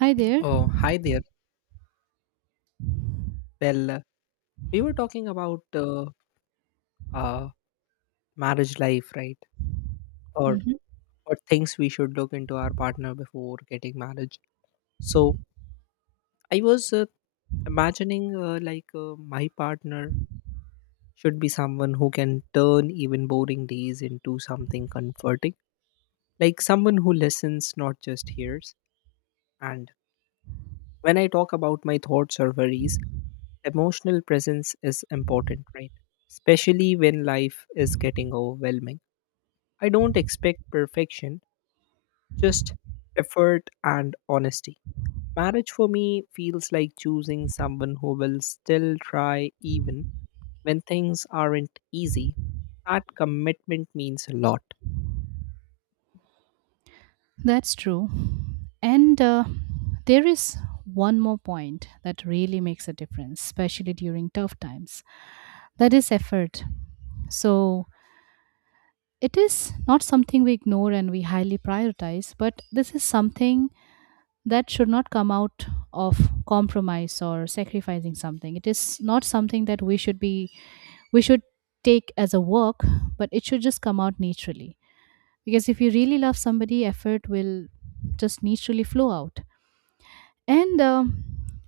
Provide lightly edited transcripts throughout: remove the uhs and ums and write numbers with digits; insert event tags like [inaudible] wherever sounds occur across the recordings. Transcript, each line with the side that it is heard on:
right: Hi there.
left: Oh, hi there. Well, uh, we were talking about uh, marriage life, right? Or
right: hmm
left: what things we should look into our partner before getting marriage. So I was imagining like my partner should be someone who can turn even boring days into something comforting, like someone who listens, not just hears. And when I talk about my thoughts or worries, emotional presence is important, right? Especially when life is getting overwhelming. I don't expect perfection, just effort and honesty. Marriage for me feels like choosing someone who will still try even when things aren't easy. That commitment means a lot.
right: That's true. And there is one more point that really makes a difference, especially during tough times, that is effort. So it is not something we ignore and we highly prioritize, but this is something that should not come out of compromise or sacrificing something. It is not something that we should take as a work, but it should just come out naturally. Because if you really love somebody, effort will just naturally flow out, and um,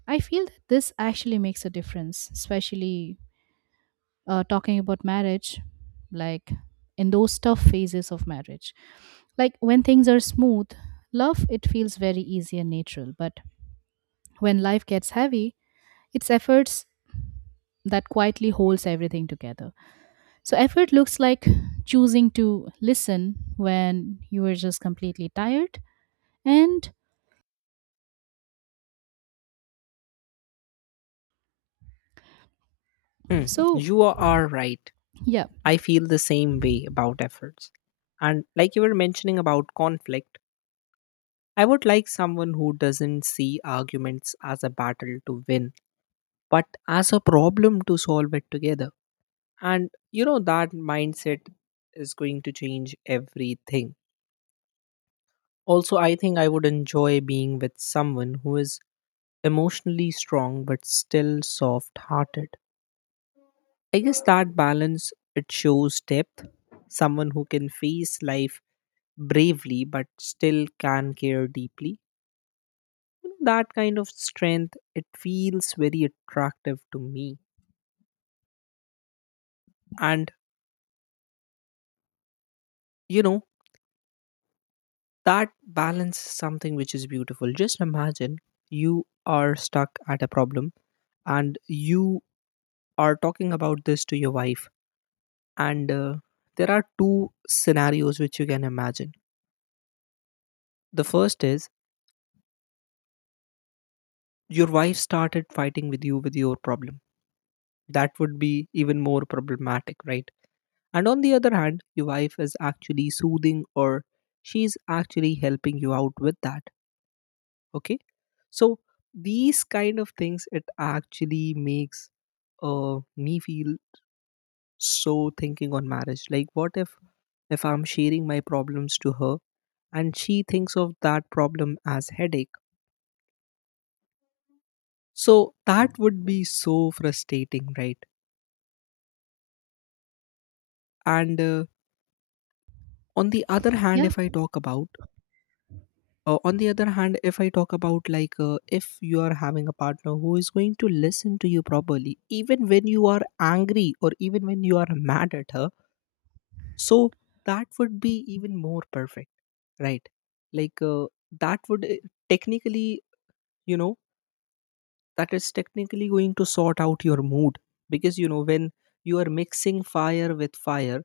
right: i feel that this actually makes a difference, especially talking about marriage, like in those tough phases of marriage, like when things are smooth, love, it feels very easy and natural, but when life gets heavy, it's efforts that quietly holds everything together. So effort looks like choosing to listen when you are just completely tired and
left: Hmm,
right: so
left: You are right.
right: Yeah.
left: I feel the same way about efforts. And like you were mentioning about conflict, I would like someone who doesn't see arguments as a battle to win, but as a problem to solve it together. And you know, that mindset is going to change everything. Also, I think I would enjoy being with someone who is emotionally strong but still soft hearted. I guess that balance it shows depth, someone who can face life bravely but still can care deeply. You know, that kind of strength it feels very attractive to me, and you know that balance is something which is beautiful. Just imagine you are stuck at a problem and you are talking about this to your wife, and there are two scenarios which you can imagine. The first is your wife started fighting with you with your problem. That would be even more problematic, right? And on the other hand, your wife is actually soothing, or she's actually helping you out with that. Okay. So these kind of things, it actually makes me feel, so thinking on marriage. Like, what if I'm sharing my problems to her and she thinks of that problem as headache? So that would be so frustrating, right? And on the other hand,
right: Yeah.
left: if I talk about on the other hand, if I talk about like if you are having a partner who is going to listen to you properly, even when you are angry or even when you are mad at her, so that would be even more perfect, right? Like uh, that would technically, you know, that is technically going to sort out your mood, because you know when you are mixing fire with fire,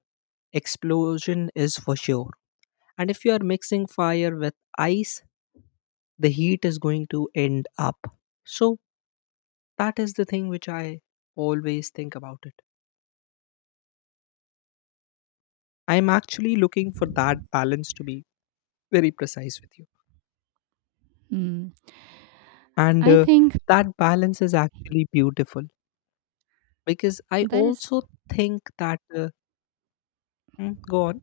left: explosion is for sure. And if you are mixing fire with ice, the heat is going to end up. So that is the thing which I always think about it. I'm actually looking for that balance, to be very precise with you.
right: Mm.
left: And
right: I think
left: That balance is actually beautiful, because I
right: that is.
left: also think that go on.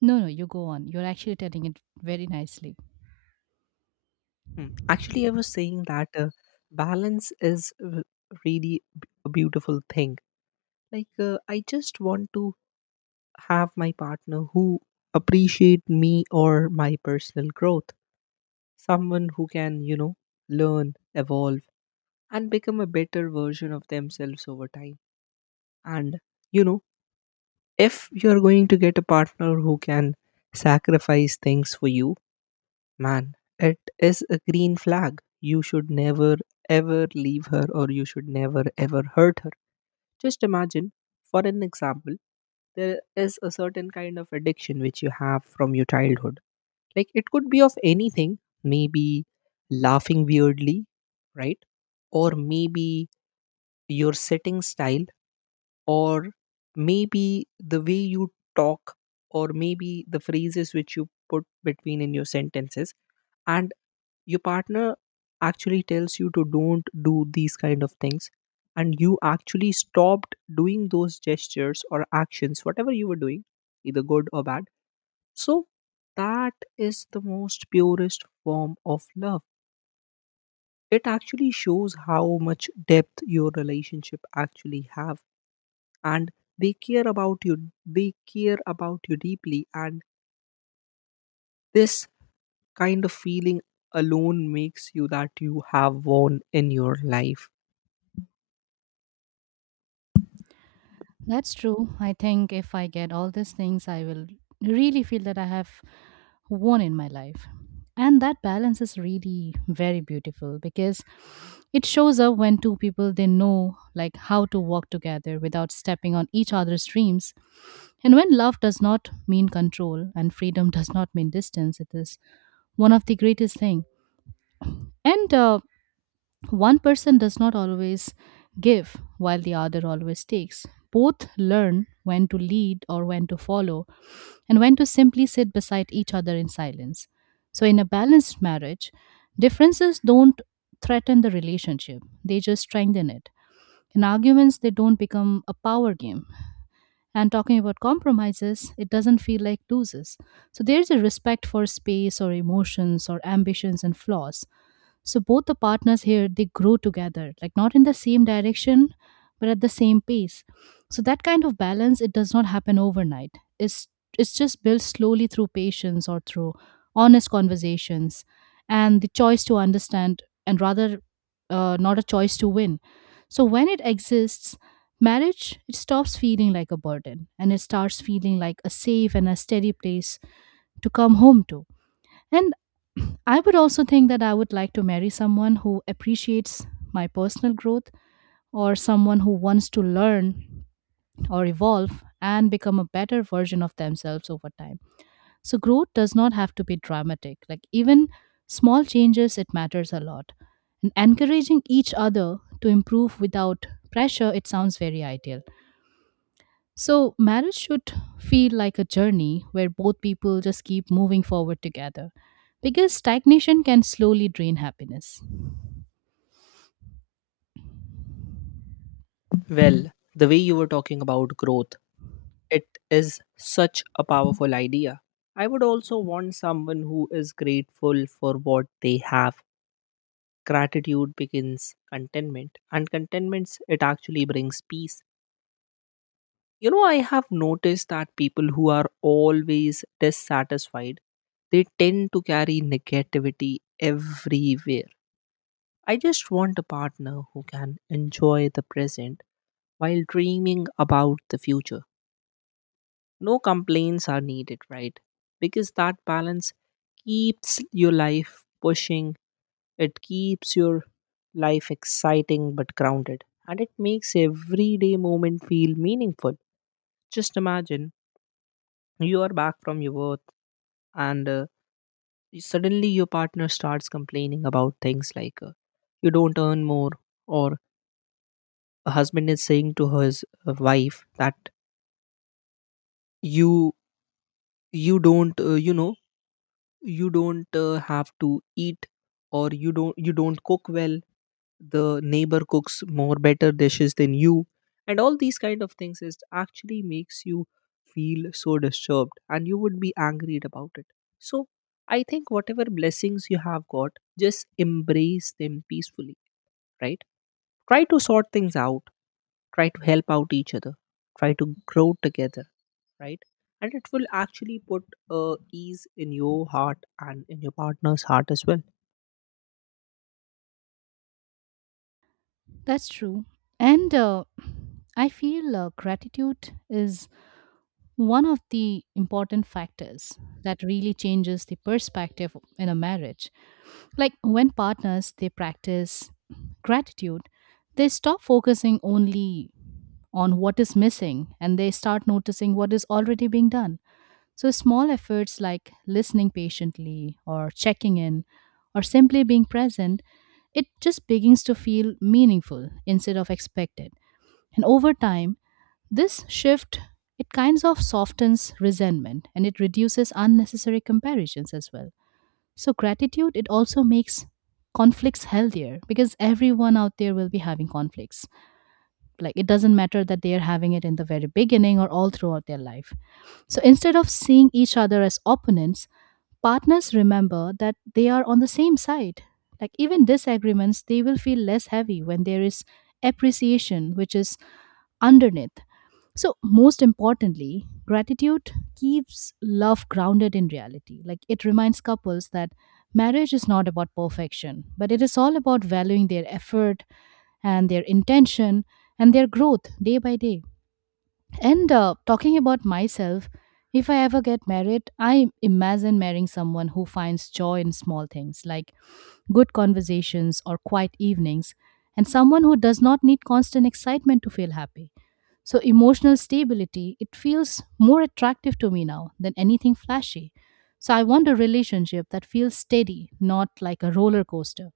right: No, no, you go on. You're actually telling it very nicely.
left: Mm. Actually I was saying that balance is really a beautiful thing. I just want to have my partner who appreciate me, or my personal growth, someone who can, you know, learn, evolve, and become a better version of themselves over time. And, you know, if you're going to get a partner who can sacrifice things for you, man, it is a green flag. You should never, ever leave her, or you should never, ever hurt her. Just imagine, for an example, there is a certain kind of addiction which you have from your childhood. Like it could be of anything, maybe laughing weirdly, right? Or maybe your sitting style, or maybe the way you talk, or maybe the phrases which you put between in your sentences. And your partner actually tells you to don't do these kind of things, and you actually stopped doing those gestures or actions whatever you were doing, either good or bad. So that is the most purest form of love. It actually shows how much depth your relationship actually have, and they care about you they care about you deeply, and this kind of feeling alone makes you that you have won in your life.
right: That's true. I think if I get all these things, I will really feel that I have won in my life. And that balance is really very beautiful because it shows up when two people, they know like how to work together without stepping on each other's dreams. And when love does not mean control and freedom [laughs] does not mean distance, it is one of the greatest thing. And One person does not always give while the other always takes. Both learn when to lead or when to follow, and when to simply sit beside each other in silence. So, in a balanced marriage, differences don't threaten the relationship, they just strengthen it. In arguments, they don't become a power game. And talking about compromises, it doesn't feel like loses. So, there's a respect for space or emotions or ambitions and flaws, so both the partners here, they grow together, like not in the same direction, but at the same pace. So that kind of balance, it does not happen overnight. It's it's just built slowly through patience or through honest conversations, and the choice to understand and rather not a choice to win. So when it exists, marriage, it stops feeling like a burden and it starts feeling like a safe and a steady place to come home to. And [clears throat] I would also think that I would like to marry someone who appreciates my personal growth, or someone who wants to learn or evolve and become a better version of themselves over time. So growth does not have to be dramatic. Like even small changes, it matters a lot. And encouraging each other to improve without pressure, it sounds very ideal. So, marriage should feel like a journey where both people just keep moving forward together, because stagnation can slowly drain happiness.
left: Well, the way you were talking about growth, it is such a powerful idea. I would also want someone who is grateful for what they have. Gratitude begins contentment, and contentment it actually brings peace. You know, I have noticed that people who are always dissatisfied, they tend to carry negativity everywhere. I just want a partner who can enjoy the present while dreaming about the future. No complaints are needed, right? Because that balance keeps your life pushing. It keeps your life exciting but grounded, and it makes everyday moment feel meaningful. Just imagine you are back from your work, and suddenly your partner starts complaining about things like you don't earn more, or a husband is saying to his wife that you you don't you know you don't have to eat, or you don't cook well, the neighbor cooks more better dishes than you, and all these kind of things is actually makes you feel so disturbed, and you would be angry about it. So I think whatever blessings you have got, just embrace them peacefully, right? Try to sort things out, try to help out each other, try to grow together, right? And it will actually put ease in your heart and in your partner's heart as well.
right: That's true. And I feel gratitude is one of the important factors that really changes the perspective in a marriage. Like when partners, they practice gratitude, they stop focusing only on what is missing and they start noticing what is already being done. So, small efforts like listening patiently or checking in or simply being present, it just begins to feel meaningful instead of expected. And over time, this shift, it kinds of softens resentment and it reduces unnecessary comparisons as well. So gratitude, it also makes conflicts healthier, because everyone out there will be having conflicts, like it doesn't matter that they are having it in the very beginning or all throughout their life. So instead of seeing each other as opponents, partners remember that they are on the same side. Like even disagreements, they will feel less heavy when there is appreciation which is underneath. So, most importantly, gratitude keeps love grounded in reality. Like it reminds couples that marriage is not about perfection, but it is all about valuing their effort and their intention and their growth day by day. And talking about myself, if I ever get married, I imagine marrying someone who finds joy in small things like good conversations or quiet evenings, and someone who does not need constant excitement to feel happy. So, emotional stability, it feels more attractive to me now than anything flashy. So, I want a relationship that feels steady, not like a roller coaster.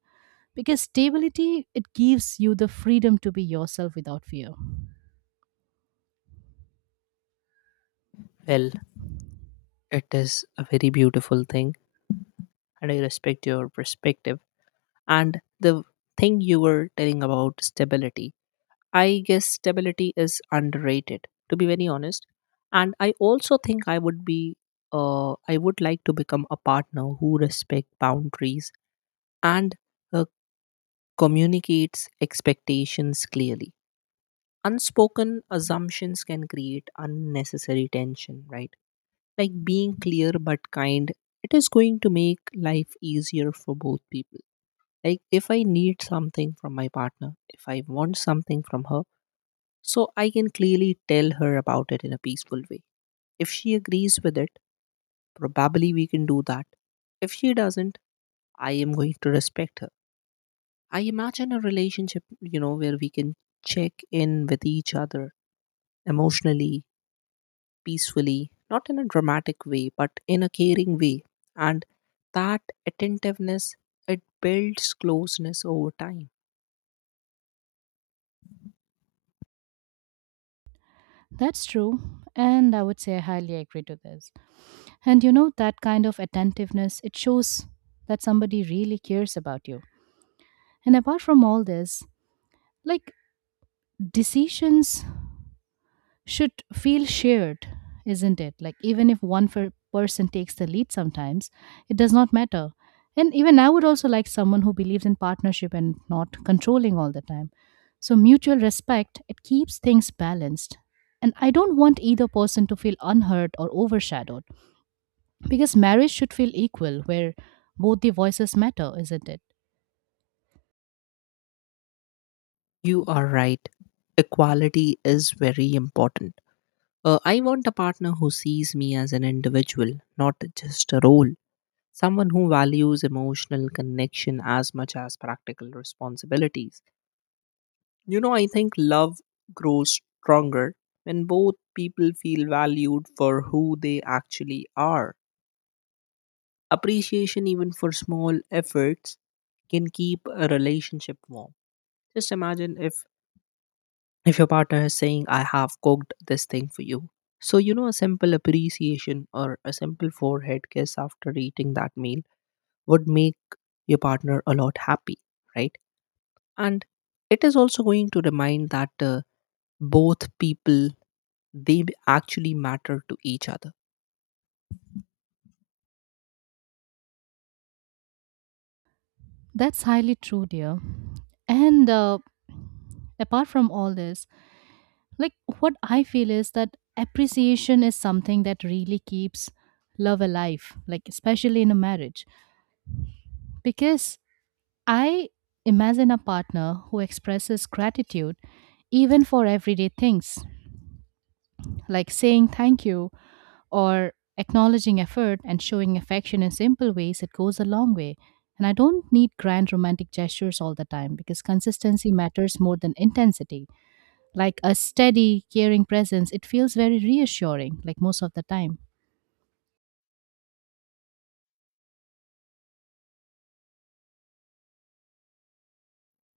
right: Because stability, it gives you the freedom to be yourself without fear.
left: Well, it is a very beautiful thing, and I respect your perspective. And the thing you were telling about stability, I guess stability is underrated, to be very honest. And I also think I would I would like to become a partner who respect boundaries and uh, communicates expectations clearly. Unspoken assumptions can create unnecessary tension, right? Like being clear but kind, it is going to make life easier for both people. Like if I need something from my partner, if I want something from her, so I can clearly tell her about it in a peaceful way. If she agrees with it, probably we can do that. If she doesn't, I am going to respect her. I imagine a relationship, you know, where we can check in with each other emotionally, peacefully, not in a dramatic way, but in a caring way. And that attentiveness, it builds closeness over time.
right: That's true. And I would say I highly agree to this. And you know, that kind of attentiveness, it shows that somebody really cares about you. And apart from all this, like decisions should feel shared, isn't it? Like, even if one person takes the lead sometimes, it does not matter. And even I would also like someone who believes in partnership and not controlling all the time. So, mutual respect, it keeps things balanced. And I don't want either person to feel unheard or overshadowed, because marriage should feel equal, where both the voices matter, isn't it?
left: You are right. Equality is very important. I want a partner who sees me as an individual, not just a role. Someone who values emotional connection as much as practical responsibilities. You know, I think love grows stronger when both people feel valued for who they actually are. Appreciation, even for small efforts, can keep a relationship warm. Just imagine if your partner is saying I have cooked this thing for you, so you know a simple appreciation or a simple forehead kiss after eating that meal would make your partner a lot happy, right? And it is also going to remind that both people, they actually matter to each other.
right: That's highly true, dear. And apart from all this, like what I feel is that appreciation is something that really keeps love alive, like especially in a marriage, because I imagine a partner who expresses gratitude even for everyday things, like saying thank you or acknowledging effort and showing affection in simple ways, it goes a long way. And I don't need grand romantic gestures all the time, because consistency matters more than intensity, like a steady, caring presence, it feels very reassuring, like most of the time.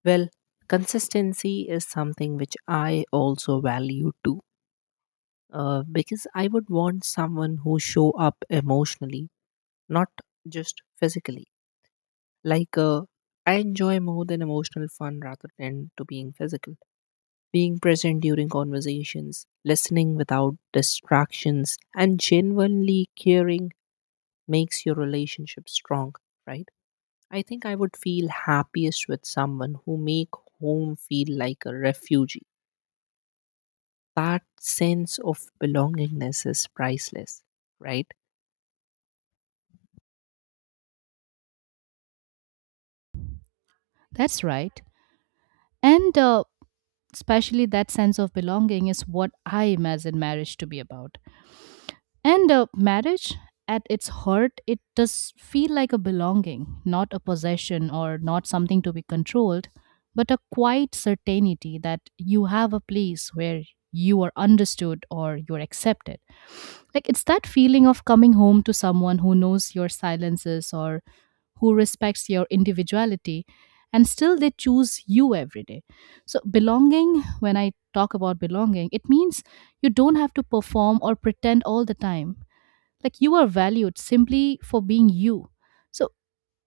left: Well, consistency is something which I also value too. Because I would want someone who show up emotionally, not just physically. Like, uh, I enjoy more than emotional fun rather than to being physical. Being present during conversations, listening without distractions, and genuinely caring makes your relationship strong, right? I think I would feel happiest with someone who make home feel like a refugee. That sense of belongingness is priceless, right?
right: That's right. And especially that sense of belonging is what I imagine marriage to be about. And marriage, at its heart, it does feel like a belonging, not a possession or not something to be controlled, but a quiet certainty that you have a place where you are understood or you're accepted. Like it's that feeling of coming home to someone who knows your silences, or who respects your individuality, and still they choose you every day. So, belonging, when I talk about belonging, it means you don't have to perform or pretend all the time, like you are valued simply for being you. So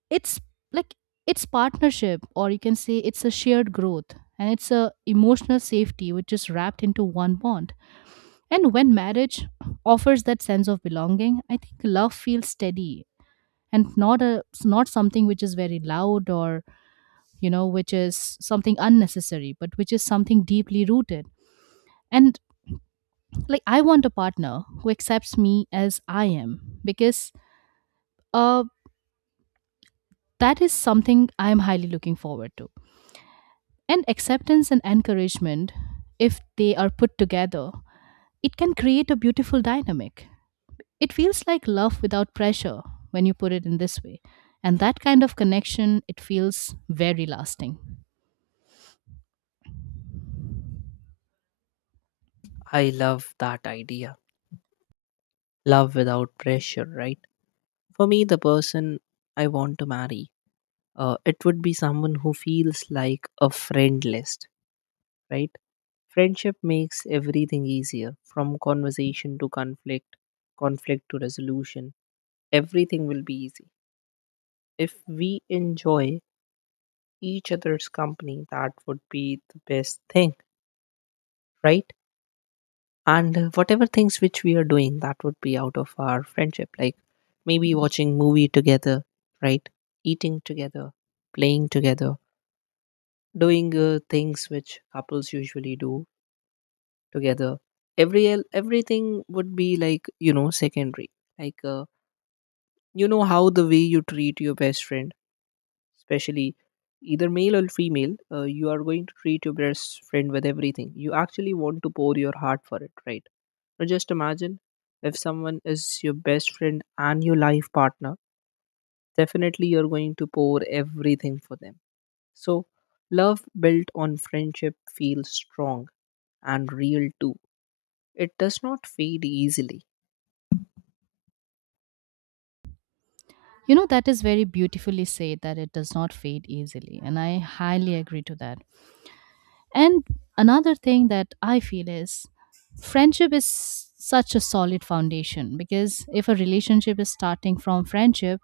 right: it's like, it's partnership, or you can say it's a shared growth, and it's a emotional safety which is wrapped into one bond. And when marriage offers that sense of belonging, I think love feels steady, and not a, not something which is very loud, or you know, which is something unnecessary, but which is something deeply rooted. And like, I want a partner who accepts me as I am, because uh that is something I'm highly looking forward to. And acceptance and encouragement, if they are put together, it can create a beautiful dynamic. It feels like love without pressure when you put it in this way. And that kind of connection, it feels very lasting.
left: I love that idea. Love without pressure, right? For me, the person I want to marry it would be someone who feels like a friend list, right? Friendship makes everything easier, from conversation to conflict, conflict to resolution. Everything will be easy. If we enjoy each other's company, that would be the best thing, right? And whatever things which we are doing, that would be out of our friendship, like maybe watching movie together, right? Eating together, playing together, doing things which couples usually do together, everything would be like, you know, secondary. like uh, you know how the way you treat your best friend, especially either male or female, you are going to treat your best friend with everything, you actually want to pour your heart for it, right? Now just imagine if someone is your best friend and your life partner, definitely you're going to pour everything for them. So love built on friendship feels strong and real too. It does not fade easily.
right: You know, that is very beautifully said that it does not fade easily. And I highly agree to that. And another thing that I feel is, friendship is such a solid foundation, because if a relationship is starting from friendship,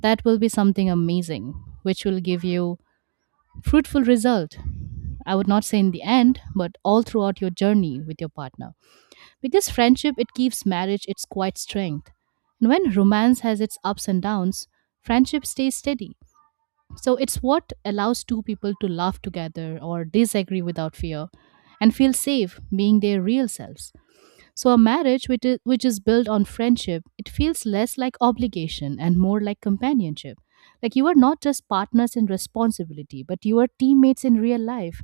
right: that will be something amazing, which will give you fruitful result. I would not say in the end, but all throughout your journey with your partner. Because friendship, it keeps marriage its quiet strength. And when romance has its ups and downs, friendship stays steady. So it's what allows two people to laugh together or disagree without fear and feel safe being their real selves. So a marriage which is built on friendship, it feels less like obligation and more like companionship. Like you are not just partners in responsibility, but you are teammates in real life,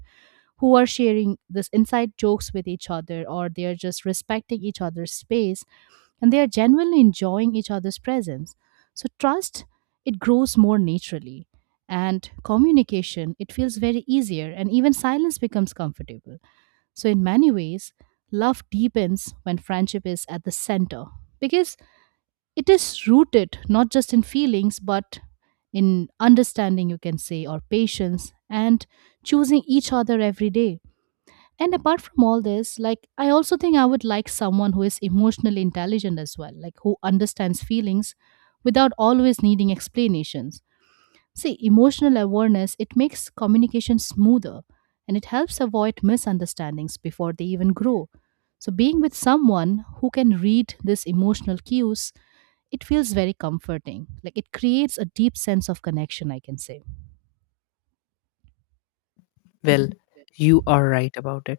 right: who are sharing this inside jokes with each other, or they are just respecting each other's space, and they are genuinely enjoying each other's presence. So trust, it grows more naturally, and communication, it feels very easier, and even silence becomes comfortable. So in many ways, love deepens when friendship is at the center, because it is rooted not just in feelings but in understanding, you can say, or patience, and choosing each other every day. And apart from all this, like I also think I would like someone who is emotionally intelligent as well, like who understands feelings without always needing explanations. See, emotional awareness, it makes communication smoother, and it helps avoid misunderstandings before they even grow. So being with someone who can read these emotional cues, it feels very comforting. Like it creates a deep sense of connection, I can say.
left: Well, you are right about it,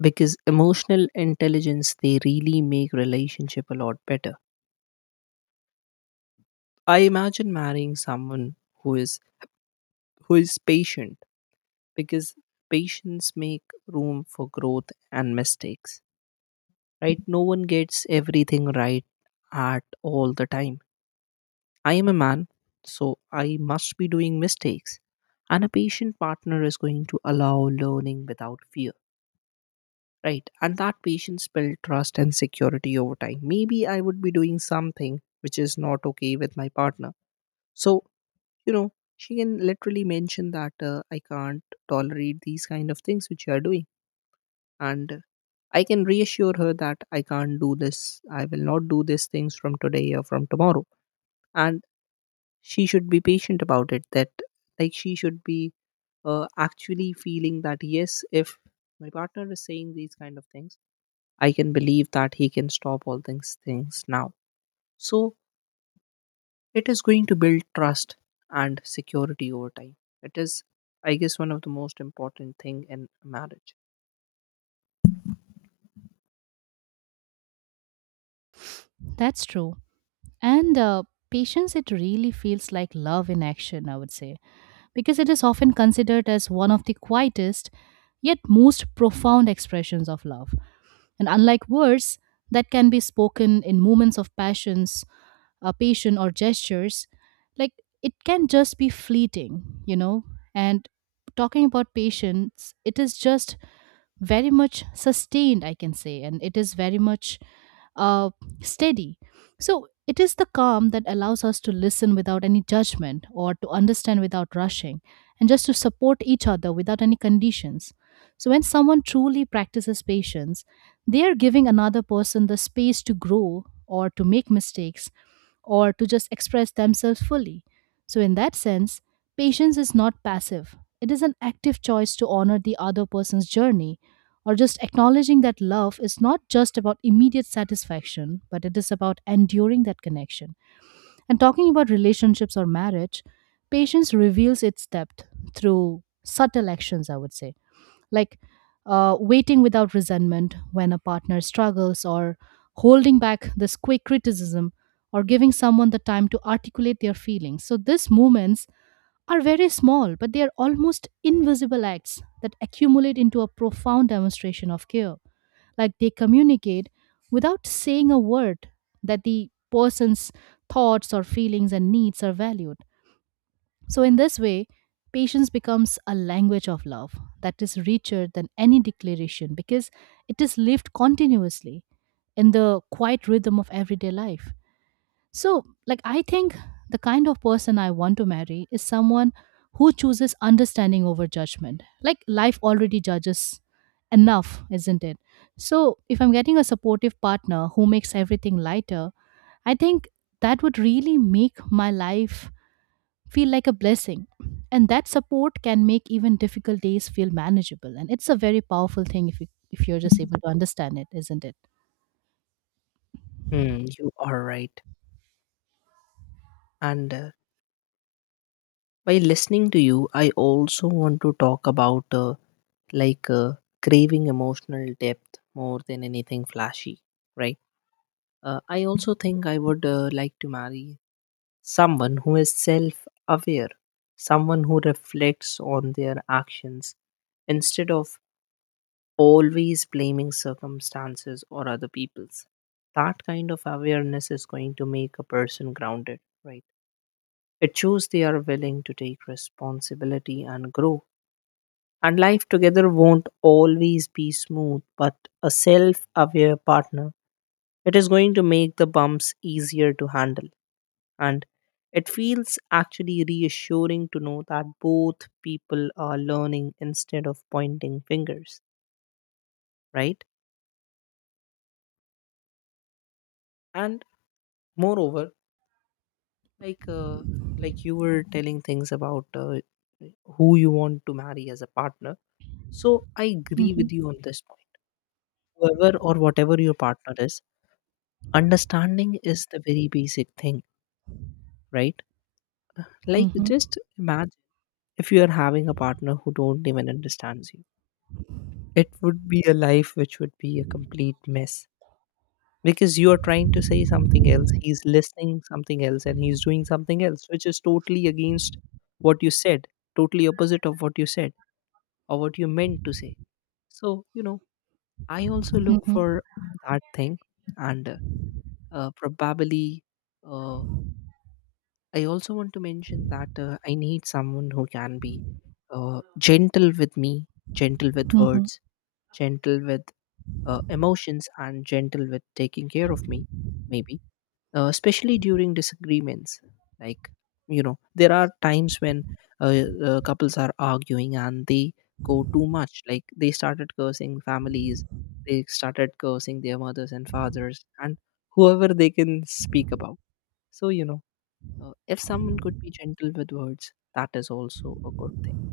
left: because emotional intelligence they really make relationship a lot better. I imagine marrying someone who is who is patient, because patience make room for growth and mistakes. Right? No one gets everything right at all the time. I am a man, so I must be doing mistakes. And a patient partner is going to allow learning without fear. Right, and that patience build trust and security over time. Maybe I would be doing something which is not okay with my partner, so you know she can literally mention that I can't tolerate these kind of things which you are doing. And I can reassure her that I can't do this, I will not do these things from today or from tomorrow. And she should be patient about it, that like she should be actually feeling that yes, if my partner is saying these kind of things, I can believe that he can stop all these things now. So it is going to build trust and security over time. It is, I guess, one of the most important thing in marriage.
right: That's true. And patience, it really feels like love in action, I would say, because it is often considered as one of the quietest yet most profound expressions of love. And unlike words that can be spoken in moments of passions, passion, or gestures, like it can just be fleeting, you know. And talking about patience, it is just very much sustained, I can say, and it is very much uh, steady. So it is the calm that allows us to listen without any judgment or to understand without rushing and just to support each other without any conditions. So when someone truly practices patience, they are giving another person the space to grow or to make mistakes or to just express themselves fully. So, in that sense, patience is not passive, it is an active choice to honor the other person's journey, or just acknowledging that love is not just about immediate satisfaction, but it is about enduring that connection. And talking about relationships or marriage, patience reveals its depth through subtle actions, I would say, like waiting without resentment when a partner struggles, or holding back this quick criticism, or giving someone the time to articulate their feelings. So these moments are very small, but they are almost invisible acts that accumulate into a profound demonstration of care. Like they communicate without saying a word that the person's thoughts or feelings and needs are valued. So, in this way, patience becomes a language of love that is richer than any declaration because it is lived continuously in the quiet rhythm of everyday life. So, like, I think the kind of person I want to marry is someone who chooses understanding over judgment. Like, life already judges enough, isn't it? So if I'm getting a supportive partner who makes everything lighter, I think that would really make my life feel like a blessing. And that support can make even difficult days feel manageable. And it's a very powerful thing if you if you're just able to understand it, isn't it?
left: Hmm, you are right. And by listening to you, I also want to talk about like craving emotional depth more than anything flashy, right? I also think I would like to marry someone who is self aware, someone who reflects on their actions instead of always blaming circumstances or other people's. That kind of awareness is going to make a person grounded, right? It shows they are willing to take responsibility and grow. And life together won't always be smooth, but a self aware partner, it is going to make the bumps easier to handle. And it feels actually reassuring to know that both people are learning instead of pointing fingers, right? And moreover, like like you were telling things about who you want to marry as a partner. So I agree
right: Mhm.
left: with you on this point. Whoever or whatever your partner is, understanding is the very basic thing, right? Like
right: Mhm.
left: just imagine if you are having a partner who don't even understands you. It would be a life which would be a complete mess, because you are trying to say something else, he's listening something else, and he's doing something else, which is totally against what you said, totally opposite of what you said or what you meant to say. So, I also look
right: Mhm.
left: for that thing. And probably uh, I also want to mention that I need someone who can be gentle with me, gentle with
right: Mhm.
left: words, gentle with emotions, and gentle with taking care of me. Maybe especially during disagreements, like you know there are times when couples are arguing and they go too much, like they started cursing families, they started cursing their mothers and fathers and whoever they can speak about. So if someone could be gentle with words, that is also a good thing.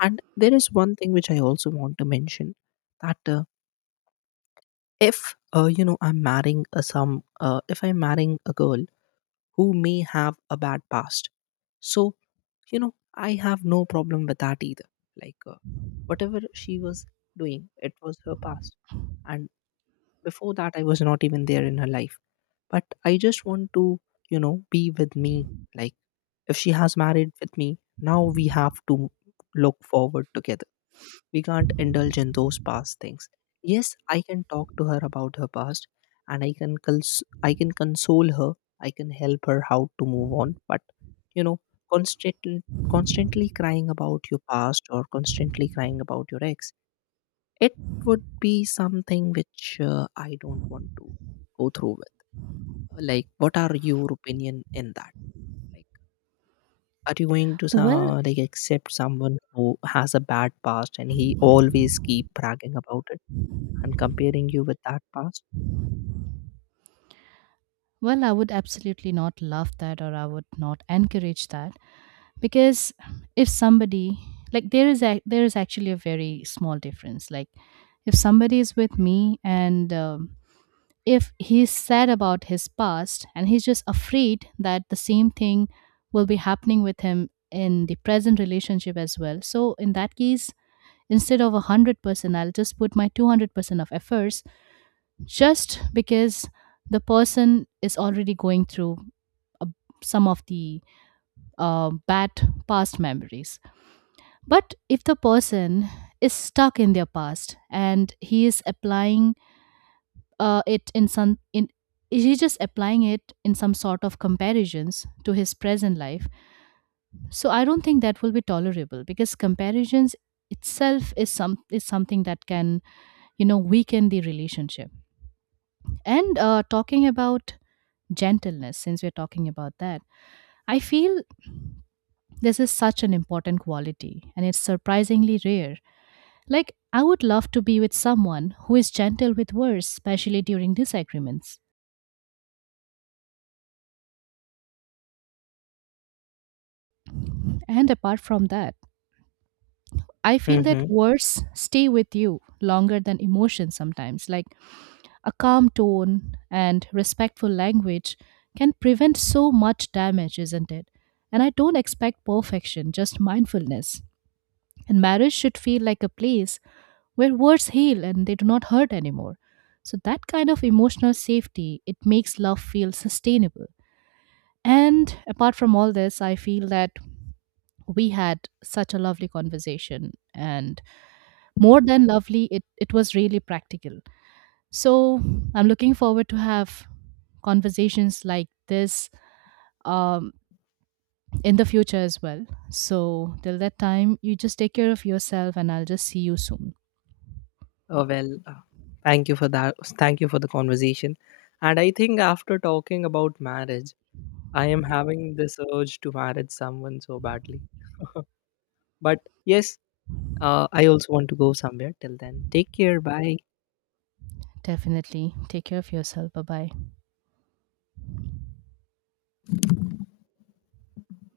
left: And there is one thing which I also want to mention, that if, you know, I'm marrying a some if I'm marrying a girl who may have a bad past, so you know I have no problem with that either. Like whatever she was doing, it was her past, and before that I was not even there in her life. But I just want to, you know, be with me. Like if she has married with me, now we have to look forward together. We can't indulge in those past things. Yes, I can talk to her about her past, and I can console her. I can help her how to move on. But you know, constantly, constantly crying about your past or constantly crying about your ex, it would be something which I don't want to go through with. Like, what are your opinion in that? Like, are you going to
right: Well,
left: like accept someone who has a bad past and he always keep bragging about and comparing you with that past?
right: well, I would absolutely not love that, or I would not encourage that, because if somebody, like, there is actually a very small difference. Like if somebody is with me and if he's sad about his past and he's just afraid that the same thing will be happening with him in the present relationship as well. So, in that case, instead of 100%, I'll just put my 200% of efforts just because the person is already going through uh, some of the bad past memories. But if the person is stuck in their past and he is applying, it in some in he's just applying it in some sort of comparisons to his present life, so I don't think that will be tolerable because comparisons itself is something that can, you know, weaken the relationship. And talking about gentleness, since we're talking about that, I feel this is such an important quality and it's surprisingly rare. Like, I would love to be with someone who is gentle with words, especially during disagreements. And apart from that, I feel
left: Mm-hmm.
right: that words stay with you longer than emotions sometimes. Like a calm tone and respectful language can prevent so much damage, isn't it? And I don't expect perfection, just mindfulness. And marriage should feel like a place where words heal and they do not hurt anymore. So that kind of emotional safety, it makes love feel sustainable. And apart from all this, I feel that we had such a lovely conversation and more than lovely, it was really practical. So I'm looking forward to have conversations like this, um, in the future as well. So till that time, you just take care of yourself and I'll just see you soon.
left: Oh, well, thank you for that. Thank you for the conversation. And I think after talking about marriage, I am having this urge to marry someone so badly. [laughs] But yes, I also want to go somewhere. Till then, take care. Bye.
right: Definitely take care of yourself. Bye bye.